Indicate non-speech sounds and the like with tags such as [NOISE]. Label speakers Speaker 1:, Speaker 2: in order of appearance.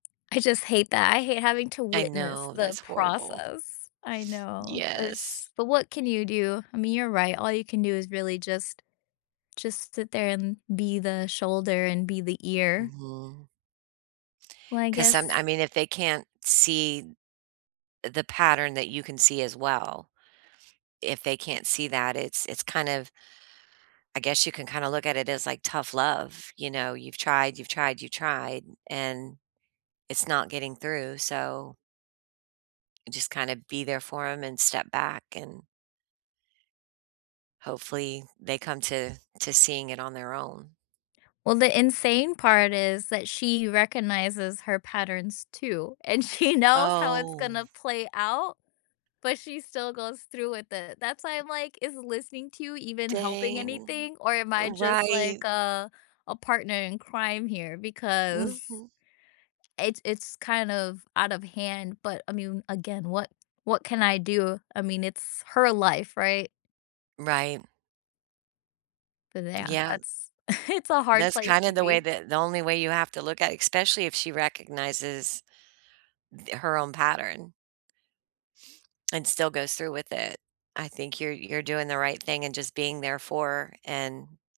Speaker 1: I just hate that, I hate having to
Speaker 2: I
Speaker 1: witness
Speaker 2: know,
Speaker 1: the
Speaker 2: that's horrible.
Speaker 1: process. I know,
Speaker 2: Yes.
Speaker 1: there's but what can you do? I mean, you're right, all you can do is really just just sit there and be the shoulder and be the ear.
Speaker 2: Mhm.
Speaker 1: Well, I
Speaker 2: 'Cause some I
Speaker 1: guess
Speaker 2: mean, if they can't see the pattern that you can see as well, if they can't see that, it's it's kind of I guess you can kinda look at it as, like, tough love, you know, you've tried, you've tried, you've tried, and it's not getting through, so just kinda be there for 'em and step back and hopefully, they come to to seeing it on their own.
Speaker 1: Well, the insane part is that she recognizes her patterns too, and she knows how it's
Speaker 2: Oh.
Speaker 1: gonna play out, but she still goes through with it. That's why I'm like, "Is listening to you even helping
Speaker 2: Dang.
Speaker 1: anything, or am
Speaker 2: Eh,
Speaker 1: I just
Speaker 2: right.
Speaker 1: like, uh, a partner in crime here?" because
Speaker 2: Mhm.
Speaker 1: it's it's kind of out of hand, but I mean, again, what what can I do? I mean, it's her life, right?
Speaker 2: Right.
Speaker 1: But yeah,
Speaker 2: Yeah.
Speaker 1: that's [CHUCKLES] it's a hard
Speaker 2: That's
Speaker 1: place
Speaker 2: kinda
Speaker 1: to
Speaker 2: the way
Speaker 1: be.
Speaker 2: that the only way you have to look at especially if she recognizes the her own pattern and still goes through with it. I think you're you're doing the right thing and just being there for and